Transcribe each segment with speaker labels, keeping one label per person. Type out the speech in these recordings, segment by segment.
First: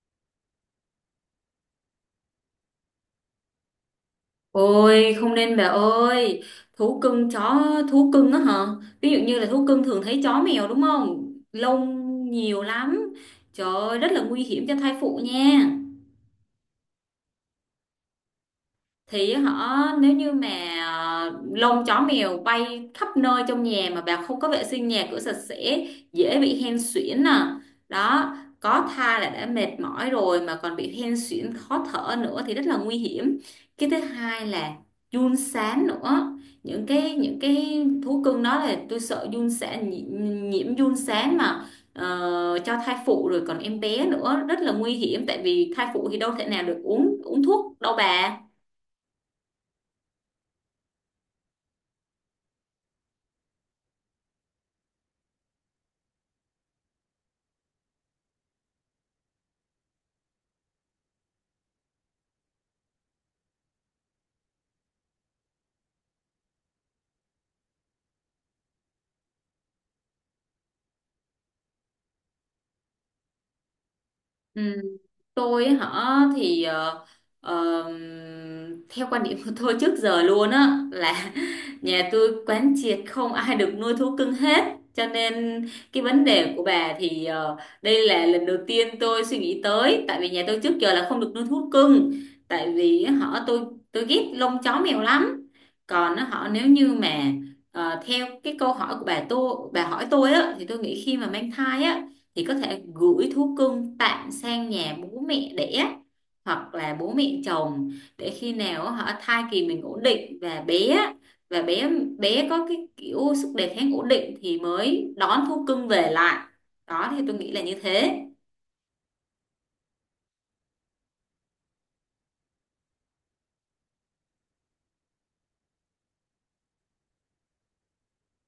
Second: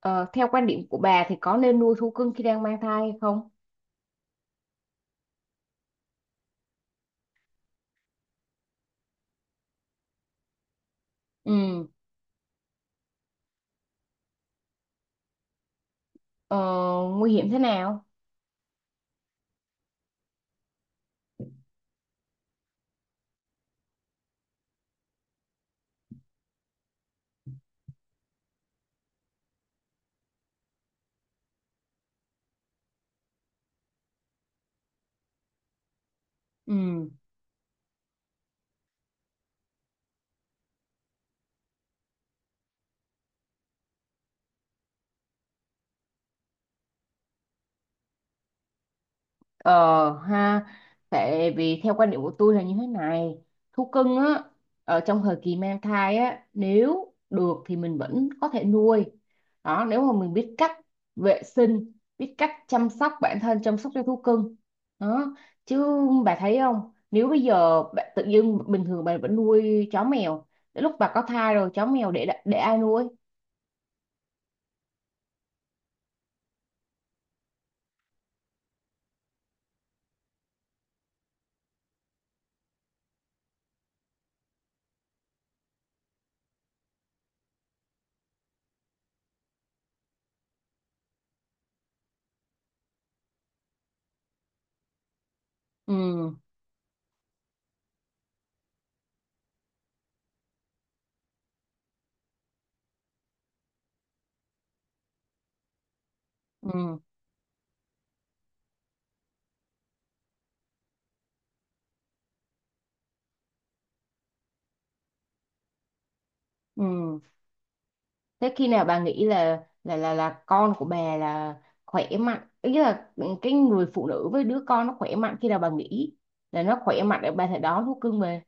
Speaker 1: Ờ, Theo quan điểm của bà thì có nên nuôi thú cưng khi đang mang thai hay không?
Speaker 2: Ôi, không nên bà ơi. Thú cưng, chó, thú cưng á hả? Ví dụ như là thú cưng thường thấy chó mèo đúng không?
Speaker 1: Ừ.
Speaker 2: Lông nhiều lắm. Trời ơi, rất là nguy hiểm cho thai phụ nha.
Speaker 1: ờ, Nguy hiểm thế nào?
Speaker 2: Thì họ nếu như mà lông chó mèo bay khắp nơi trong nhà mà bà không có vệ sinh nhà cửa sạch sẽ dễ bị hen suyễn nè. Đó, có thai là đã mệt mỏi rồi mà còn bị hen suyễn khó thở nữa thì rất là nguy hiểm. Cái thứ hai là giun sán nữa. những
Speaker 1: Ừ.
Speaker 2: cái những cái thú cưng đó là tôi sợ giun sán, nhiễm giun sán mà. Cho thai phụ rồi còn em bé nữa rất là nguy hiểm, tại vì thai phụ thì đâu thể nào được uống uống thuốc đâu bà.
Speaker 1: Ờ ha, Tại vì theo quan điểm của tôi là như thế này, thú cưng á, ở trong thời kỳ mang thai á, nếu được thì mình vẫn có thể nuôi. Đó, nếu mà mình biết cách vệ sinh, biết cách chăm sóc bản thân, chăm sóc cho thú cưng. Đó, chứ bà thấy không, nếu bây giờ bạn tự dưng bình thường bà vẫn nuôi chó mèo, đến lúc bà có thai rồi chó mèo để ai nuôi?
Speaker 2: Ừ, tôi ấy hả thì ờ, theo quan điểm của tôi trước giờ luôn á là nhà tôi quán triệt không ai được nuôi thú cưng hết. Cho nên cái vấn đề của bà thì đây là lần đầu tiên tôi suy nghĩ tới, tại vì nhà tôi trước giờ là không được nuôi thú cưng. Tại vì họ tôi ghét lông chó mèo lắm. Còn
Speaker 1: Ừ,
Speaker 2: họ nếu như mà theo cái câu hỏi của bà, tôi bà hỏi tôi á thì tôi nghĩ khi mà mang thai á thì có thể gửi thú cưng tạm sang nhà bố mẹ đẻ hoặc là
Speaker 1: ừ,
Speaker 2: bố mẹ chồng, để khi nào họ thai kỳ mình ổn định và bé và bé bé có cái kiểu sức đề kháng ổn định thì mới đón thú cưng về lại. Đó
Speaker 1: ừ.
Speaker 2: thì tôi nghĩ là như thế.
Speaker 1: Thế khi nào bà nghĩ là con của bà là khỏe mạnh, ý là cái người phụ nữ với đứa con nó khỏe mạnh, khi nào bà nghĩ là nó khỏe mạnh để bà thể đón thú cưng về?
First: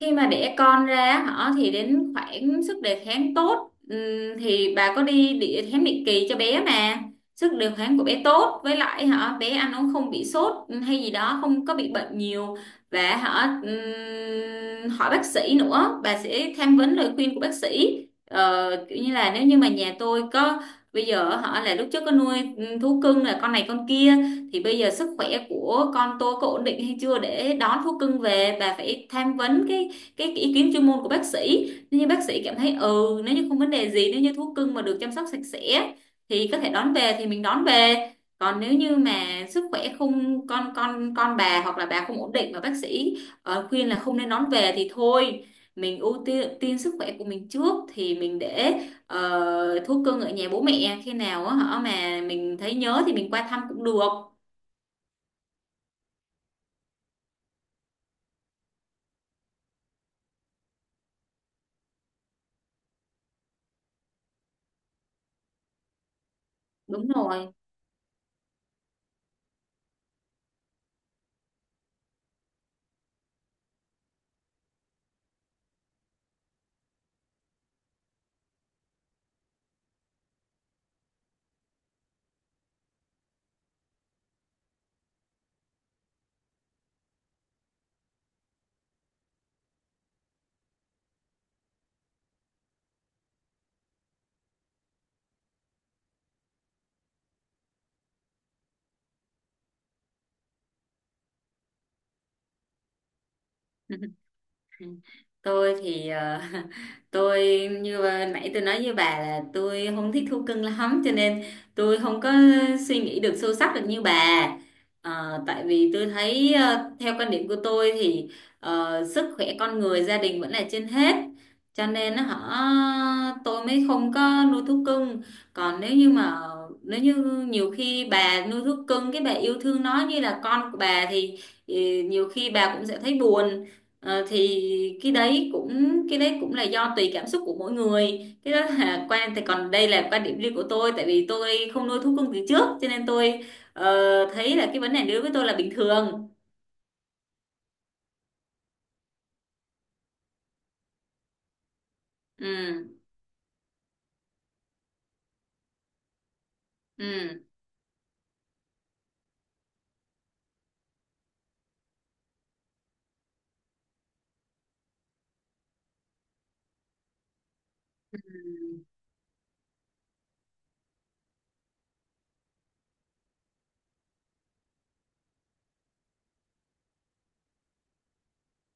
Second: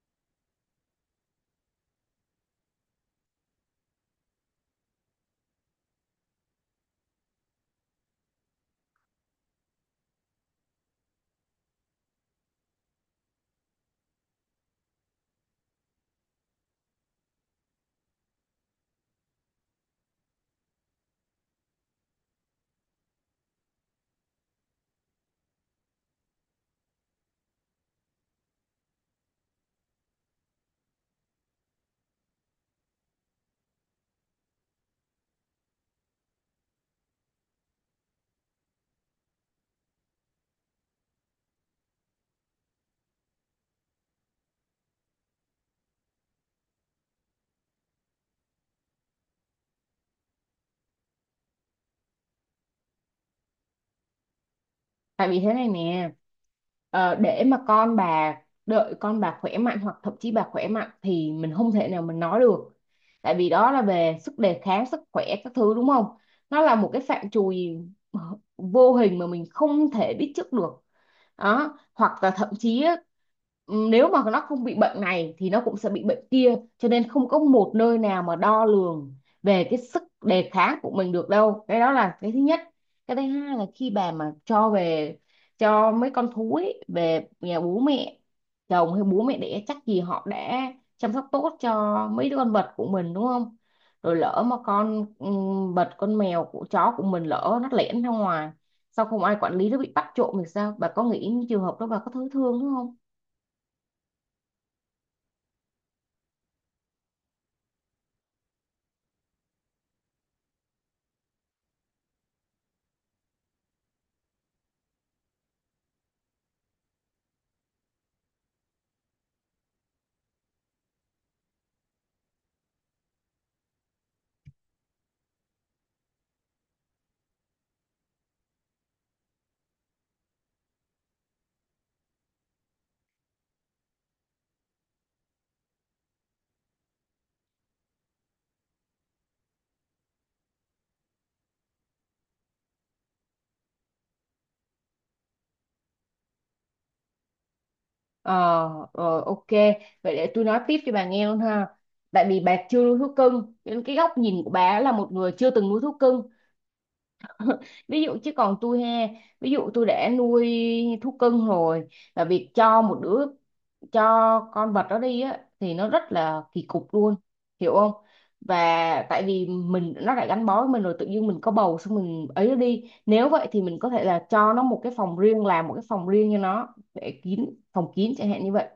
Speaker 2: Khi mà đẻ con ra họ thì đến khoảng sức đề kháng tốt, thì bà có đi đi khám định kỳ cho bé mà, sức đề kháng của bé tốt với lại họ bé ăn uống không bị sốt hay gì đó, không có bị bệnh nhiều và họ hỏi bác sĩ nữa, bà sẽ tham vấn lời khuyên của bác sĩ. Ờ, kiểu như là nếu như mà nhà tôi có bây giờ họ là lúc trước có nuôi thú cưng là con này con kia, thì bây giờ sức khỏe của con tôi có ổn định hay chưa để đón thú cưng về, bà phải tham vấn cái ý kiến chuyên môn của bác sĩ. Nếu như bác sĩ cảm thấy ừ nếu như không vấn đề gì, nếu như thú cưng mà được chăm sóc sạch sẽ thì có thể đón về thì mình đón về. Còn nếu như mà sức khỏe không con bà hoặc là bà không ổn định mà bác sĩ khuyên là không nên đón về thì thôi, mình ưu tiên sức khỏe của mình trước thì mình để thú cưng ở nhà bố mẹ, khi nào á hả mà mình thấy nhớ thì mình qua thăm cũng được.
Speaker 1: Tại vì thế này nè, để mà con bà đợi con bà khỏe mạnh, hoặc thậm chí bà khỏe mạnh thì mình không thể nào mình nói được. Tại vì đó là về sức đề kháng sức khỏe các thứ, đúng không? Nó là một cái
Speaker 2: Đúng
Speaker 1: phạm trù
Speaker 2: rồi.
Speaker 1: vô hình mà mình không thể biết trước được. Đó, hoặc là thậm chí á, nếu mà nó không bị bệnh này thì nó cũng sẽ bị bệnh kia, cho nên không có một nơi nào mà đo lường về cái sức đề kháng của mình được đâu. Cái đó là cái thứ nhất. Cái thứ hai là khi bà mà cho về, cho mấy con thú ấy về nhà bố mẹ chồng hay bố mẹ đẻ, chắc gì họ đã chăm sóc tốt cho mấy đứa con vật của mình, đúng không? Rồi lỡ mà con vật, con mèo của chó của mình lỡ nó lẻn ra ngoài, sao không ai quản lý, nó bị bắt trộm thì sao? Bà có nghĩ những trường hợp đó, bà có thấy thương đúng không?
Speaker 2: Ừ. Tôi thì tôi như vừa nãy tôi nói với bà là tôi không thích thú cưng lắm, cho nên tôi không có suy nghĩ được sâu sắc được như bà. Ờ, tại vì tôi thấy theo quan điểm của tôi thì sức khỏe con người, gia đình vẫn là trên hết, cho nên nó họ tôi mới không có nuôi thú cưng. Còn nếu như mà nếu như nhiều khi bà nuôi thú cưng cái bà yêu thương nó như là con của bà thì ừ, nhiều khi bà cũng sẽ thấy buồn. Ờ, thì cái đấy cũng là do tùy cảm xúc của mỗi người. Cái đó là quan, thì còn đây là quan điểm riêng của tôi, tại vì tôi không nuôi thú cưng từ trước cho nên tôi ờ, thấy là cái vấn đề này đối với tôi là bình thường.
Speaker 1: ờ Rồi, ok, vậy để tôi nói tiếp cho bà nghe luôn ha. Tại vì bà chưa
Speaker 2: Ừ.
Speaker 1: nuôi thú cưng nên cái góc nhìn của bà là một người chưa từng nuôi thú cưng,
Speaker 2: Ừ.
Speaker 1: ví dụ. Chứ còn tôi he, ví dụ tôi đã nuôi thú cưng rồi, và việc cho một đứa cho con vật đó đi á thì nó rất là kỳ cục luôn, hiểu không?
Speaker 2: Ừ.
Speaker 1: Và tại vì mình nó đã gắn bó với mình rồi, tự nhiên mình có bầu xong mình ấy nó đi, nếu vậy thì mình có thể là cho nó một cái phòng riêng, làm một cái phòng riêng cho nó để kín, phòng kín chẳng hạn như vậy.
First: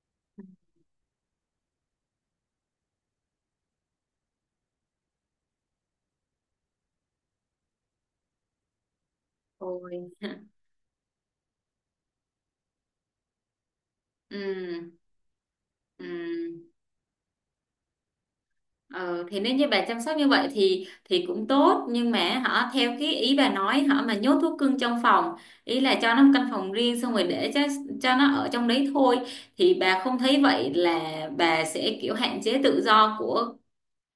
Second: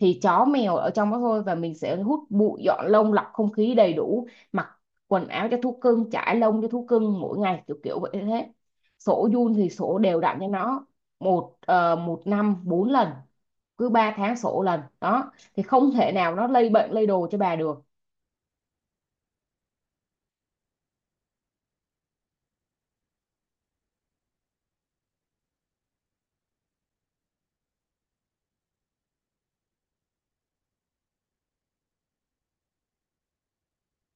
Speaker 1: Thì chó mèo ở trong đó thôi, và mình sẽ hút bụi, dọn lông, lọc không khí đầy đủ, mặc quần áo cho thú cưng, chải lông cho thú cưng mỗi ngày, kiểu kiểu vậy thế. Sổ giun thì
Speaker 2: Ôi.
Speaker 1: sổ đều đặn cho nó một năm bốn lần, cứ 3 tháng sổ lần
Speaker 2: Ừ.
Speaker 1: đó thì không
Speaker 2: Ừ.
Speaker 1: thể nào nó lây bệnh lây đồ cho bà được.
Speaker 2: Ờ, thì nếu như bà chăm sóc như vậy thì cũng tốt, nhưng mà họ theo cái ý bà nói, họ mà nhốt thú cưng trong phòng, ý là cho nó một căn phòng riêng xong rồi để cho nó ở trong đấy thôi, thì bà không thấy vậy là bà sẽ kiểu hạn chế tự do của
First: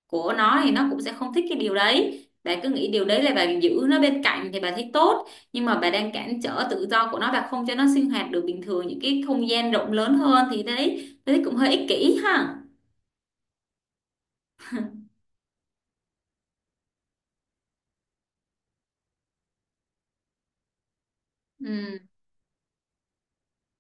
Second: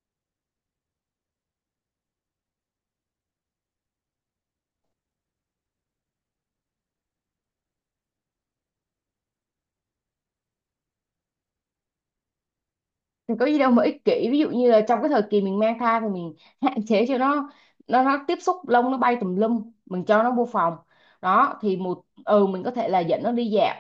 Speaker 2: nó, thì nó cũng sẽ không thích cái điều đấy. Bà cứ nghĩ điều đấy là bà giữ nó bên cạnh thì bà thấy tốt, nhưng mà bà đang cản trở tự do của nó, bà không cho nó sinh hoạt được bình thường những cái không gian rộng lớn hơn, thì đấy đấy cũng hơi ích kỷ ha.
Speaker 1: Thì có gì đâu mà ích kỷ, ví dụ như là trong cái thời kỳ mình mang thai thì mình hạn chế cho nó tiếp xúc lông, nó bay tùm lum, mình cho nó vô phòng đó thì một
Speaker 2: Ừ.
Speaker 1: ừ mình có thể là dẫn nó đi dạo.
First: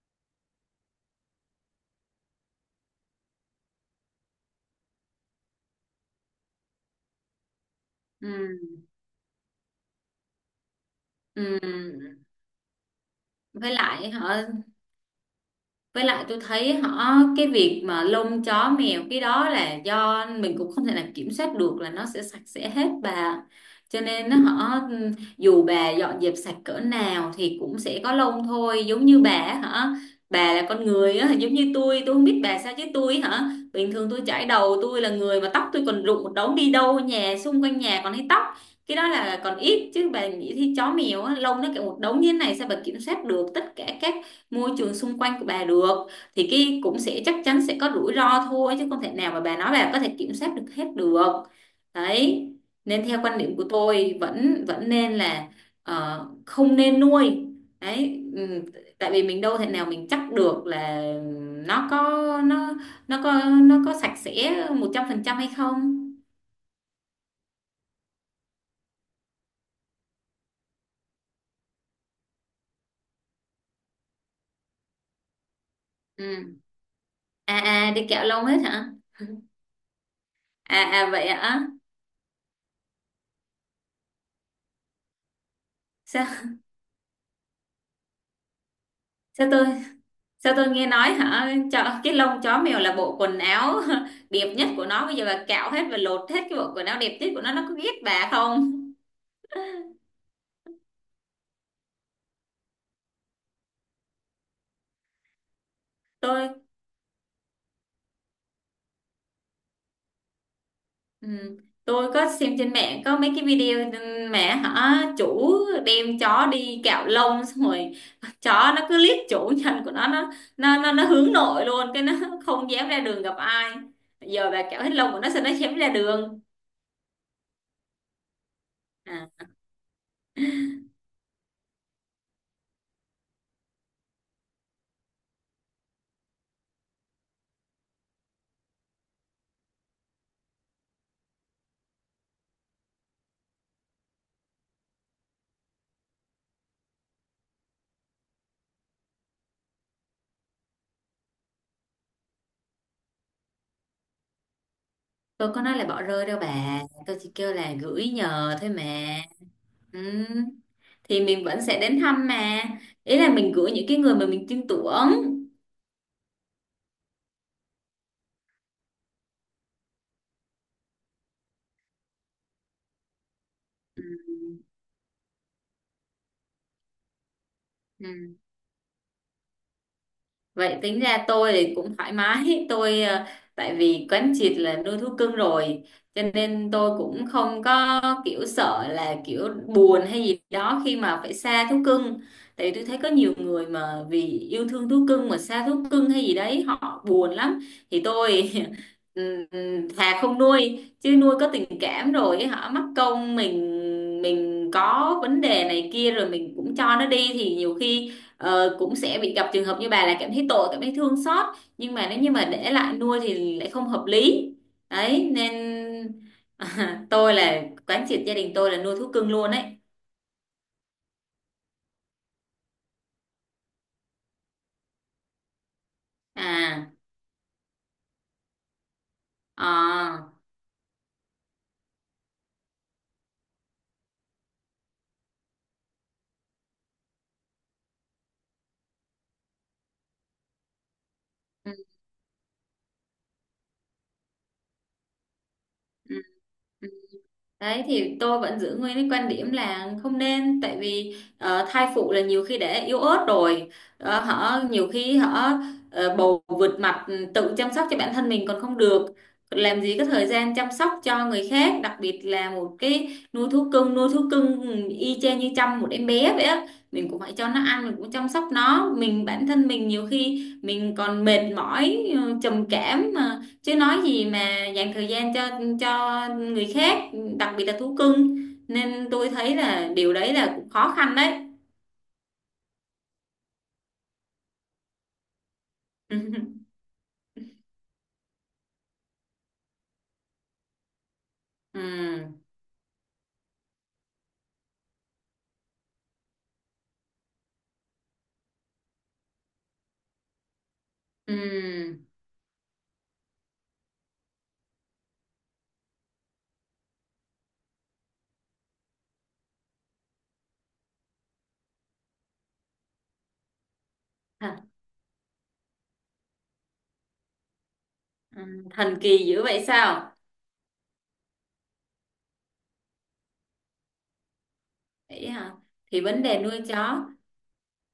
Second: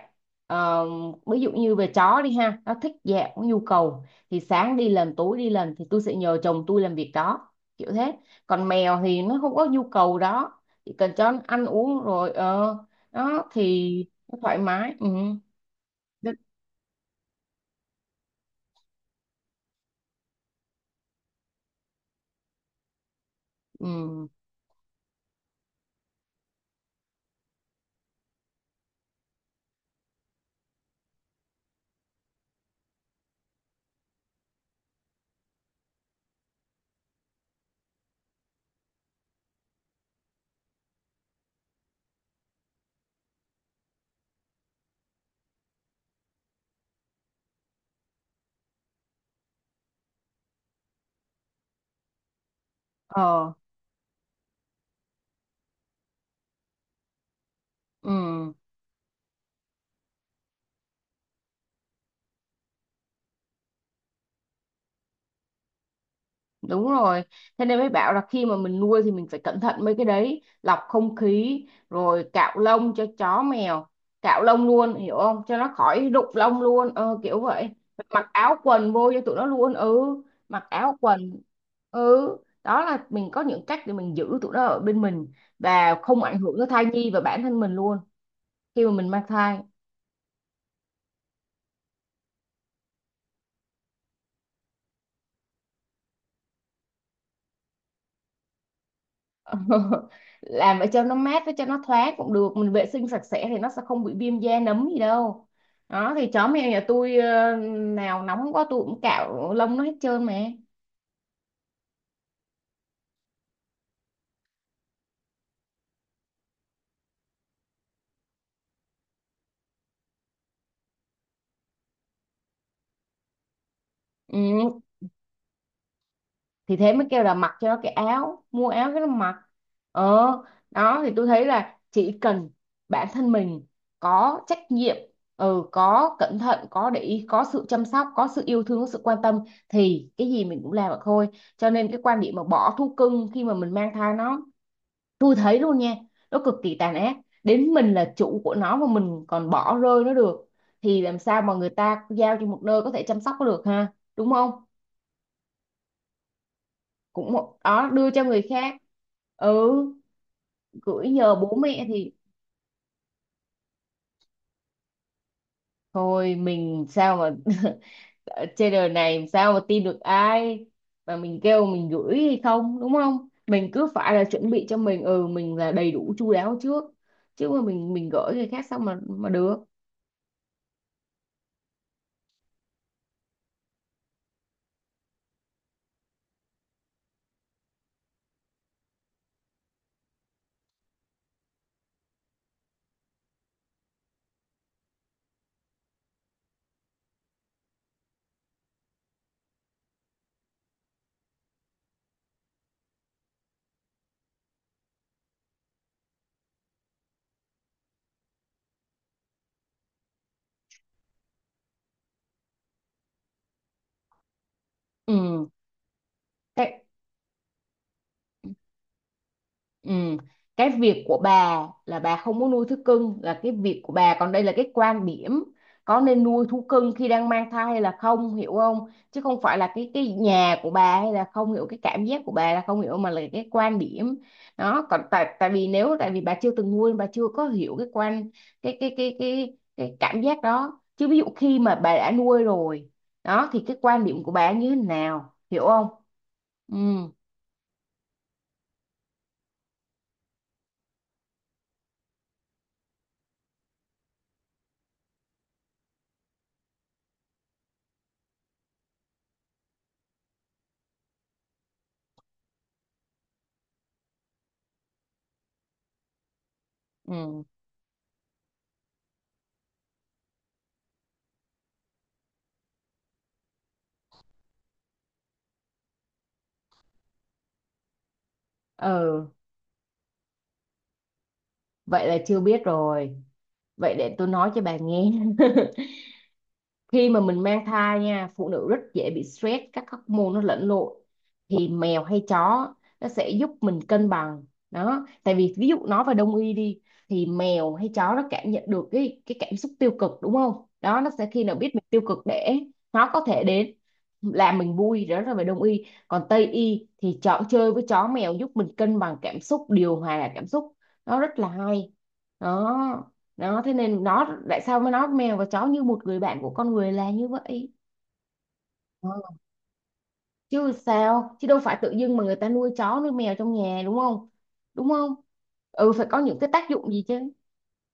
Speaker 1: Ờ, Ví dụ như về chó đi ha, nó thích dạo có nhu cầu thì sáng đi lần, tối đi lần, thì tôi sẽ nhờ chồng tôi làm việc đó, kiểu thế. Còn
Speaker 2: Ừ.
Speaker 1: mèo thì nó không có nhu cầu đó, chỉ cần cho nó ăn uống
Speaker 2: Ừ,
Speaker 1: rồi, đó
Speaker 2: với
Speaker 1: thì
Speaker 2: lại họ
Speaker 1: nó thoải mái. Ừ.
Speaker 2: với lại
Speaker 1: Rất-
Speaker 2: tôi thấy họ cái việc mà lông chó mèo cái đó là do mình cũng không thể nào kiểm soát được là nó sẽ sạch sẽ hết bà. Cho
Speaker 1: ừ.
Speaker 2: nên nó họ dù bà dọn dẹp sạch cỡ nào thì cũng sẽ có lông thôi, giống như bà á, hả. Bà là con người á giống như tôi. Tôi không biết bà sao chứ tôi hả bình thường tôi chải đầu, tôi là người mà tóc tôi còn rụng một đống, đi đâu nhà xung quanh nhà còn thấy tóc. Cái đó là còn ít chứ bà nghĩ thì chó mèo á, lông nó cả một đống như thế này, sao bà kiểm soát được tất cả các môi trường xung quanh của bà được. Thì cái cũng sẽ chắc chắn sẽ có rủi ro thôi, chứ không thể nào mà bà nói bà có thể kiểm soát được hết được. Đấy, nên theo quan
Speaker 1: ờ
Speaker 2: điểm của tôi vẫn vẫn nên là không nên nuôi
Speaker 1: ừ.
Speaker 2: đấy. Ừ, tại vì mình đâu thể nào mình chắc được là nó nó có sạch sẽ 100% hay không.
Speaker 1: Đúng rồi. Thế nên mới bảo là khi mà mình nuôi thì mình phải cẩn thận mấy cái đấy, lọc không khí, rồi cạo lông cho chó mèo, cạo lông luôn, hiểu không? Cho nó khỏi rụng
Speaker 2: Ừ.
Speaker 1: lông luôn, kiểu
Speaker 2: À,
Speaker 1: vậy.
Speaker 2: à, đi kẹo
Speaker 1: Mặc
Speaker 2: lông
Speaker 1: áo
Speaker 2: hết hả?
Speaker 1: quần vô cho tụi nó luôn, ừ, mặc
Speaker 2: À,
Speaker 1: áo
Speaker 2: à, vậy
Speaker 1: quần.
Speaker 2: hả?
Speaker 1: Ừ, đó là mình có những cách để mình giữ tụi nó ở bên mình và không ảnh
Speaker 2: Sao
Speaker 1: hưởng tới thai nhi và bản thân mình luôn khi mà mình mang
Speaker 2: sao
Speaker 1: thai.
Speaker 2: tôi Sao tôi nghe nói hả? Cho cái lông chó mèo là bộ quần áo đẹp nhất của nó. Bây giờ bà cạo hết và lột hết cái bộ quần áo đẹp nhất của nó. Nó có ghét bà không?
Speaker 1: Làm ở cho nó mát với cho nó thoáng cũng được, mình vệ sinh sạch sẽ thì nó sẽ không bị viêm da nấm gì đâu. Đó thì chó
Speaker 2: Tôi,
Speaker 1: mèo nhà tôi, nào nóng quá tôi cũng cạo lông nó hết trơn mà.
Speaker 2: ừ, tôi có xem trên mạng có mấy cái video, mẹ hả? Chủ đem chó đi cạo lông xong rồi, chó nó cứ liếc chủ nhân của nó, nó hướng nội luôn, cái nó không dám ra đường gặp ai. Giờ bà
Speaker 1: Ừ,
Speaker 2: cạo hết lông của nó sao nó dám ra đường?
Speaker 1: thì thế mới kêu là mặc cho nó cái áo, mua áo cái nó mặc.
Speaker 2: À.
Speaker 1: ờ Đó thì tôi thấy là chỉ cần bản thân mình có trách nhiệm, ừ, có cẩn thận, có để ý, có sự chăm sóc, có sự yêu thương, có sự quan tâm thì cái gì mình cũng làm được thôi. Cho nên cái quan điểm mà bỏ thú cưng khi mà mình mang thai, nó tôi thấy luôn nha, nó cực kỳ tàn ác. Đến mình là chủ của nó mà mình còn bỏ rơi nó được thì làm sao mà người ta giao cho một nơi có thể chăm sóc nó được ha, đúng không?
Speaker 2: Tôi có nói là bỏ rơi đâu bà. Tôi
Speaker 1: Cũng
Speaker 2: chỉ kêu
Speaker 1: một
Speaker 2: là
Speaker 1: đó,
Speaker 2: gửi
Speaker 1: đưa cho người
Speaker 2: nhờ thôi
Speaker 1: khác.
Speaker 2: mà.
Speaker 1: Ừ,
Speaker 2: Ừ.
Speaker 1: gửi
Speaker 2: Thì
Speaker 1: nhờ
Speaker 2: mình
Speaker 1: bố
Speaker 2: vẫn sẽ
Speaker 1: mẹ
Speaker 2: đến
Speaker 1: thì
Speaker 2: thăm mà. Ý là mình gửi những cái người mà mình tin tưởng.
Speaker 1: thôi, mình sao mà ở trên đời này làm sao mà tin được ai mà mình kêu mình gửi hay không, đúng không? Mình cứ
Speaker 2: Ừ.
Speaker 1: phải là chuẩn bị cho mình là đầy đủ chu đáo trước, chứ mà mình gửi
Speaker 2: Ừ.
Speaker 1: người khác sao mà được.
Speaker 2: Vậy tính ra tôi thì cũng thoải mái, tôi tại vì quán triệt là nuôi thú cưng rồi, cho nên tôi cũng không có kiểu sợ là kiểu buồn hay gì đó khi mà phải xa thú cưng, tại vì tôi thấy có nhiều người mà vì yêu thương thú cưng mà xa thú cưng hay gì đấy họ buồn lắm. Thì tôi ừm, thà không nuôi, chứ nuôi có tình cảm rồi họ mắc công mình có vấn đề này kia rồi mình cũng cho nó đi thì nhiều khi, Ờ, cũng sẽ bị gặp trường hợp như bà là cảm thấy tội, cảm thấy thương xót, nhưng mà nếu như mà để lại nuôi thì lại không hợp lý đấy
Speaker 1: Ừ.
Speaker 2: nên.
Speaker 1: Thế-
Speaker 2: À, tôi là quán triệt gia đình tôi là nuôi thú cưng luôn đấy.
Speaker 1: Ừ. Cái việc của bà là bà không muốn nuôi thú cưng là cái việc của bà, còn đây là cái quan điểm có nên nuôi thú
Speaker 2: À.
Speaker 1: cưng khi đang mang thai hay là không, hiểu không? Chứ không phải là cái
Speaker 2: Ờ.
Speaker 1: nhà của bà hay là không hiểu cái cảm giác của bà là không hiểu, mà là cái quan điểm. Đó, còn tại tại vì nếu tại vì bà chưa từng nuôi, bà chưa có hiểu cái quan cái cảm giác đó, chứ ví dụ khi
Speaker 2: Ừ.
Speaker 1: mà bà đã nuôi rồi đó thì cái quan điểm của bà như thế nào, hiểu không?
Speaker 2: Ừ.
Speaker 1: Ừ,
Speaker 2: Ừ. Đấy thì tôi vẫn giữ nguyên cái quan điểm là không nên, tại vì thai phụ là nhiều khi đã yếu ớt rồi. Ờ, họ nhiều khi họ bầu vượt mặt, ừ, tự chăm sóc cho bản thân mình còn không được, làm gì có thời gian chăm sóc cho người khác, đặc biệt là một cái nuôi thú cưng. Ừ, y chang như chăm một em bé vậy á, mình cũng phải
Speaker 1: ừ,
Speaker 2: cho nó ăn, mình cũng chăm sóc nó, mình bản thân mình nhiều khi mình còn mệt mỏi, trầm cảm, chứ nói gì mà dành thời gian cho người khác, đặc biệt là thú cưng, nên
Speaker 1: ừ.
Speaker 2: tôi thấy là điều đấy là cũng khó khăn đấy.
Speaker 1: Vậy là chưa biết rồi. Vậy để tôi nói cho bà nghe. Khi mà mình mang thai nha, phụ nữ rất dễ bị stress, các hormone nó lẫn lộn. Thì
Speaker 2: Ừ.
Speaker 1: mèo hay chó nó sẽ giúp mình cân bằng. Đó, tại vì ví dụ nói về đông y đi, thì mèo hay chó nó cảm nhận được cái cảm xúc tiêu cực, đúng không? Đó, nó sẽ
Speaker 2: Ừ.
Speaker 1: khi nào biết mình tiêu cực để nó có thể đến làm mình vui, đó là về đông y. Còn tây y thì chọn chơi với chó mèo giúp mình cân bằng cảm xúc, điều hòa cảm xúc. Nó rất là hay. Đó, đó thế nên nó
Speaker 2: thật-
Speaker 1: tại sao mà nó mèo và chó như một người bạn của con người là như vậy.
Speaker 2: ừ, thần
Speaker 1: Ờ,
Speaker 2: kỳ dữ vậy sao?
Speaker 1: Chứ sao, chứ đâu phải tự dưng mà người ta nuôi chó nuôi mèo trong nhà đúng không, đúng không?
Speaker 2: Vậy hả?
Speaker 1: Ừ,
Speaker 2: Thì
Speaker 1: phải có
Speaker 2: vấn
Speaker 1: những
Speaker 2: đề
Speaker 1: cái
Speaker 2: nuôi
Speaker 1: tác dụng gì
Speaker 2: chó,
Speaker 1: chứ.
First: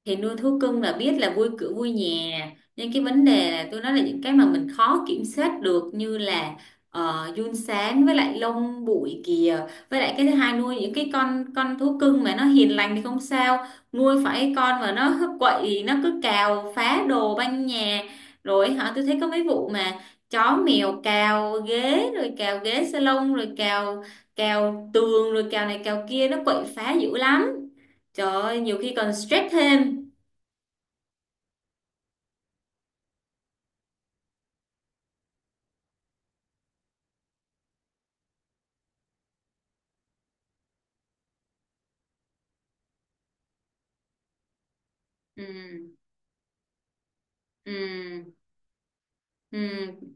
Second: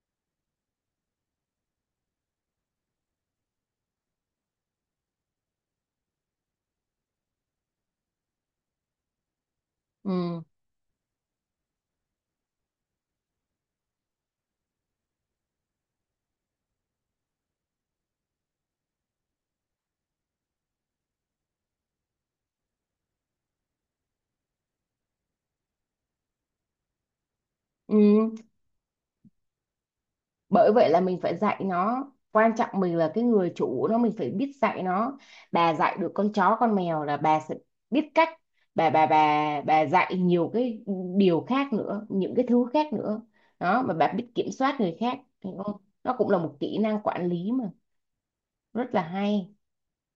Speaker 2: thì nuôi thú cưng là biết là vui cửa vui nhà, nhưng cái vấn đề là tôi nói là những cái mà mình khó kiểm soát được như là giun sán, với lại lông bụi kìa, với lại cái thứ
Speaker 1: Ừ,
Speaker 2: hai, nuôi những cái con thú cưng mà nó hiền lành thì không sao. Nuôi phải cái con mà nó cứ quậy, nó cứ cào phá đồ banh nhà rồi hả. Tôi thấy có mấy vụ mà chó mèo cào ghế rồi cào ghế salon rồi cào cào tường rồi cào này cào kia, nó quậy phá dữ lắm.
Speaker 1: ừ.
Speaker 2: Trời ơi, nhiều khi còn stress thêm.
Speaker 1: Bởi vậy là mình phải dạy nó, quan trọng mình là cái người chủ nó, mình phải biết dạy nó. Bà dạy được con chó con mèo là bà sẽ biết cách, bà dạy nhiều cái điều khác nữa, những cái thứ khác nữa. Đó, mà bà biết kiểm soát người khác,
Speaker 2: Ừ.
Speaker 1: hiểu không, nó cũng là một kỹ năng quản lý mà,
Speaker 2: Ừ.
Speaker 1: rất là hay.
Speaker 2: Ừ.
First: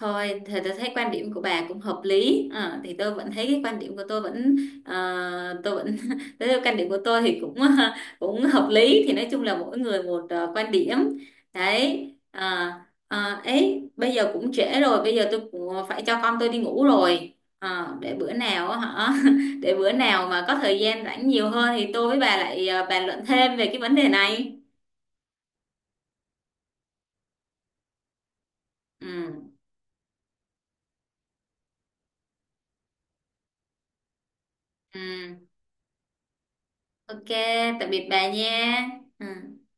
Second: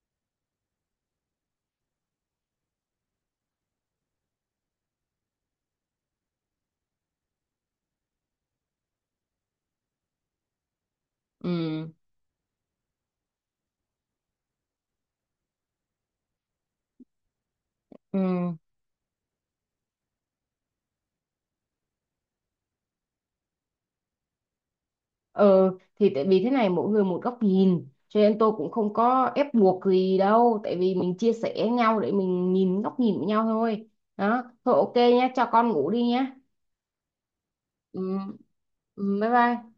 Speaker 2: Thôi thì tôi thấy quan điểm của bà cũng hợp lý. Ờ, thì tôi vẫn thấy cái quan điểm của tôi vẫn, tôi vẫn tôi thấy quan điểm của tôi thì cũng cũng hợp lý. Thì nói chung là mỗi người một quan điểm
Speaker 1: Ừ,
Speaker 2: đấy. À, ấy bây giờ cũng trễ rồi, bây giờ tôi cũng phải cho con tôi đi ngủ rồi. Ờ, để bữa
Speaker 1: ừ.
Speaker 2: nào á hả, để bữa nào mà có thời gian rảnh nhiều hơn thì tôi với bà lại bàn luận thêm về cái vấn đề này.
Speaker 1: Ờ thì tại vì thế này, mỗi người một góc nhìn cho nên tôi cũng không có
Speaker 2: Ừ.
Speaker 1: ép buộc gì đâu, tại vì mình chia sẻ nhau để mình nhìn góc nhìn của nhau thôi. Đó thôi, ok
Speaker 2: Ừ.
Speaker 1: nhá, cho con ngủ đi nhá.
Speaker 2: Ok, tạm
Speaker 1: Ừ,
Speaker 2: biệt bà nha.
Speaker 1: ừ,
Speaker 2: Ừ.
Speaker 1: bye bye.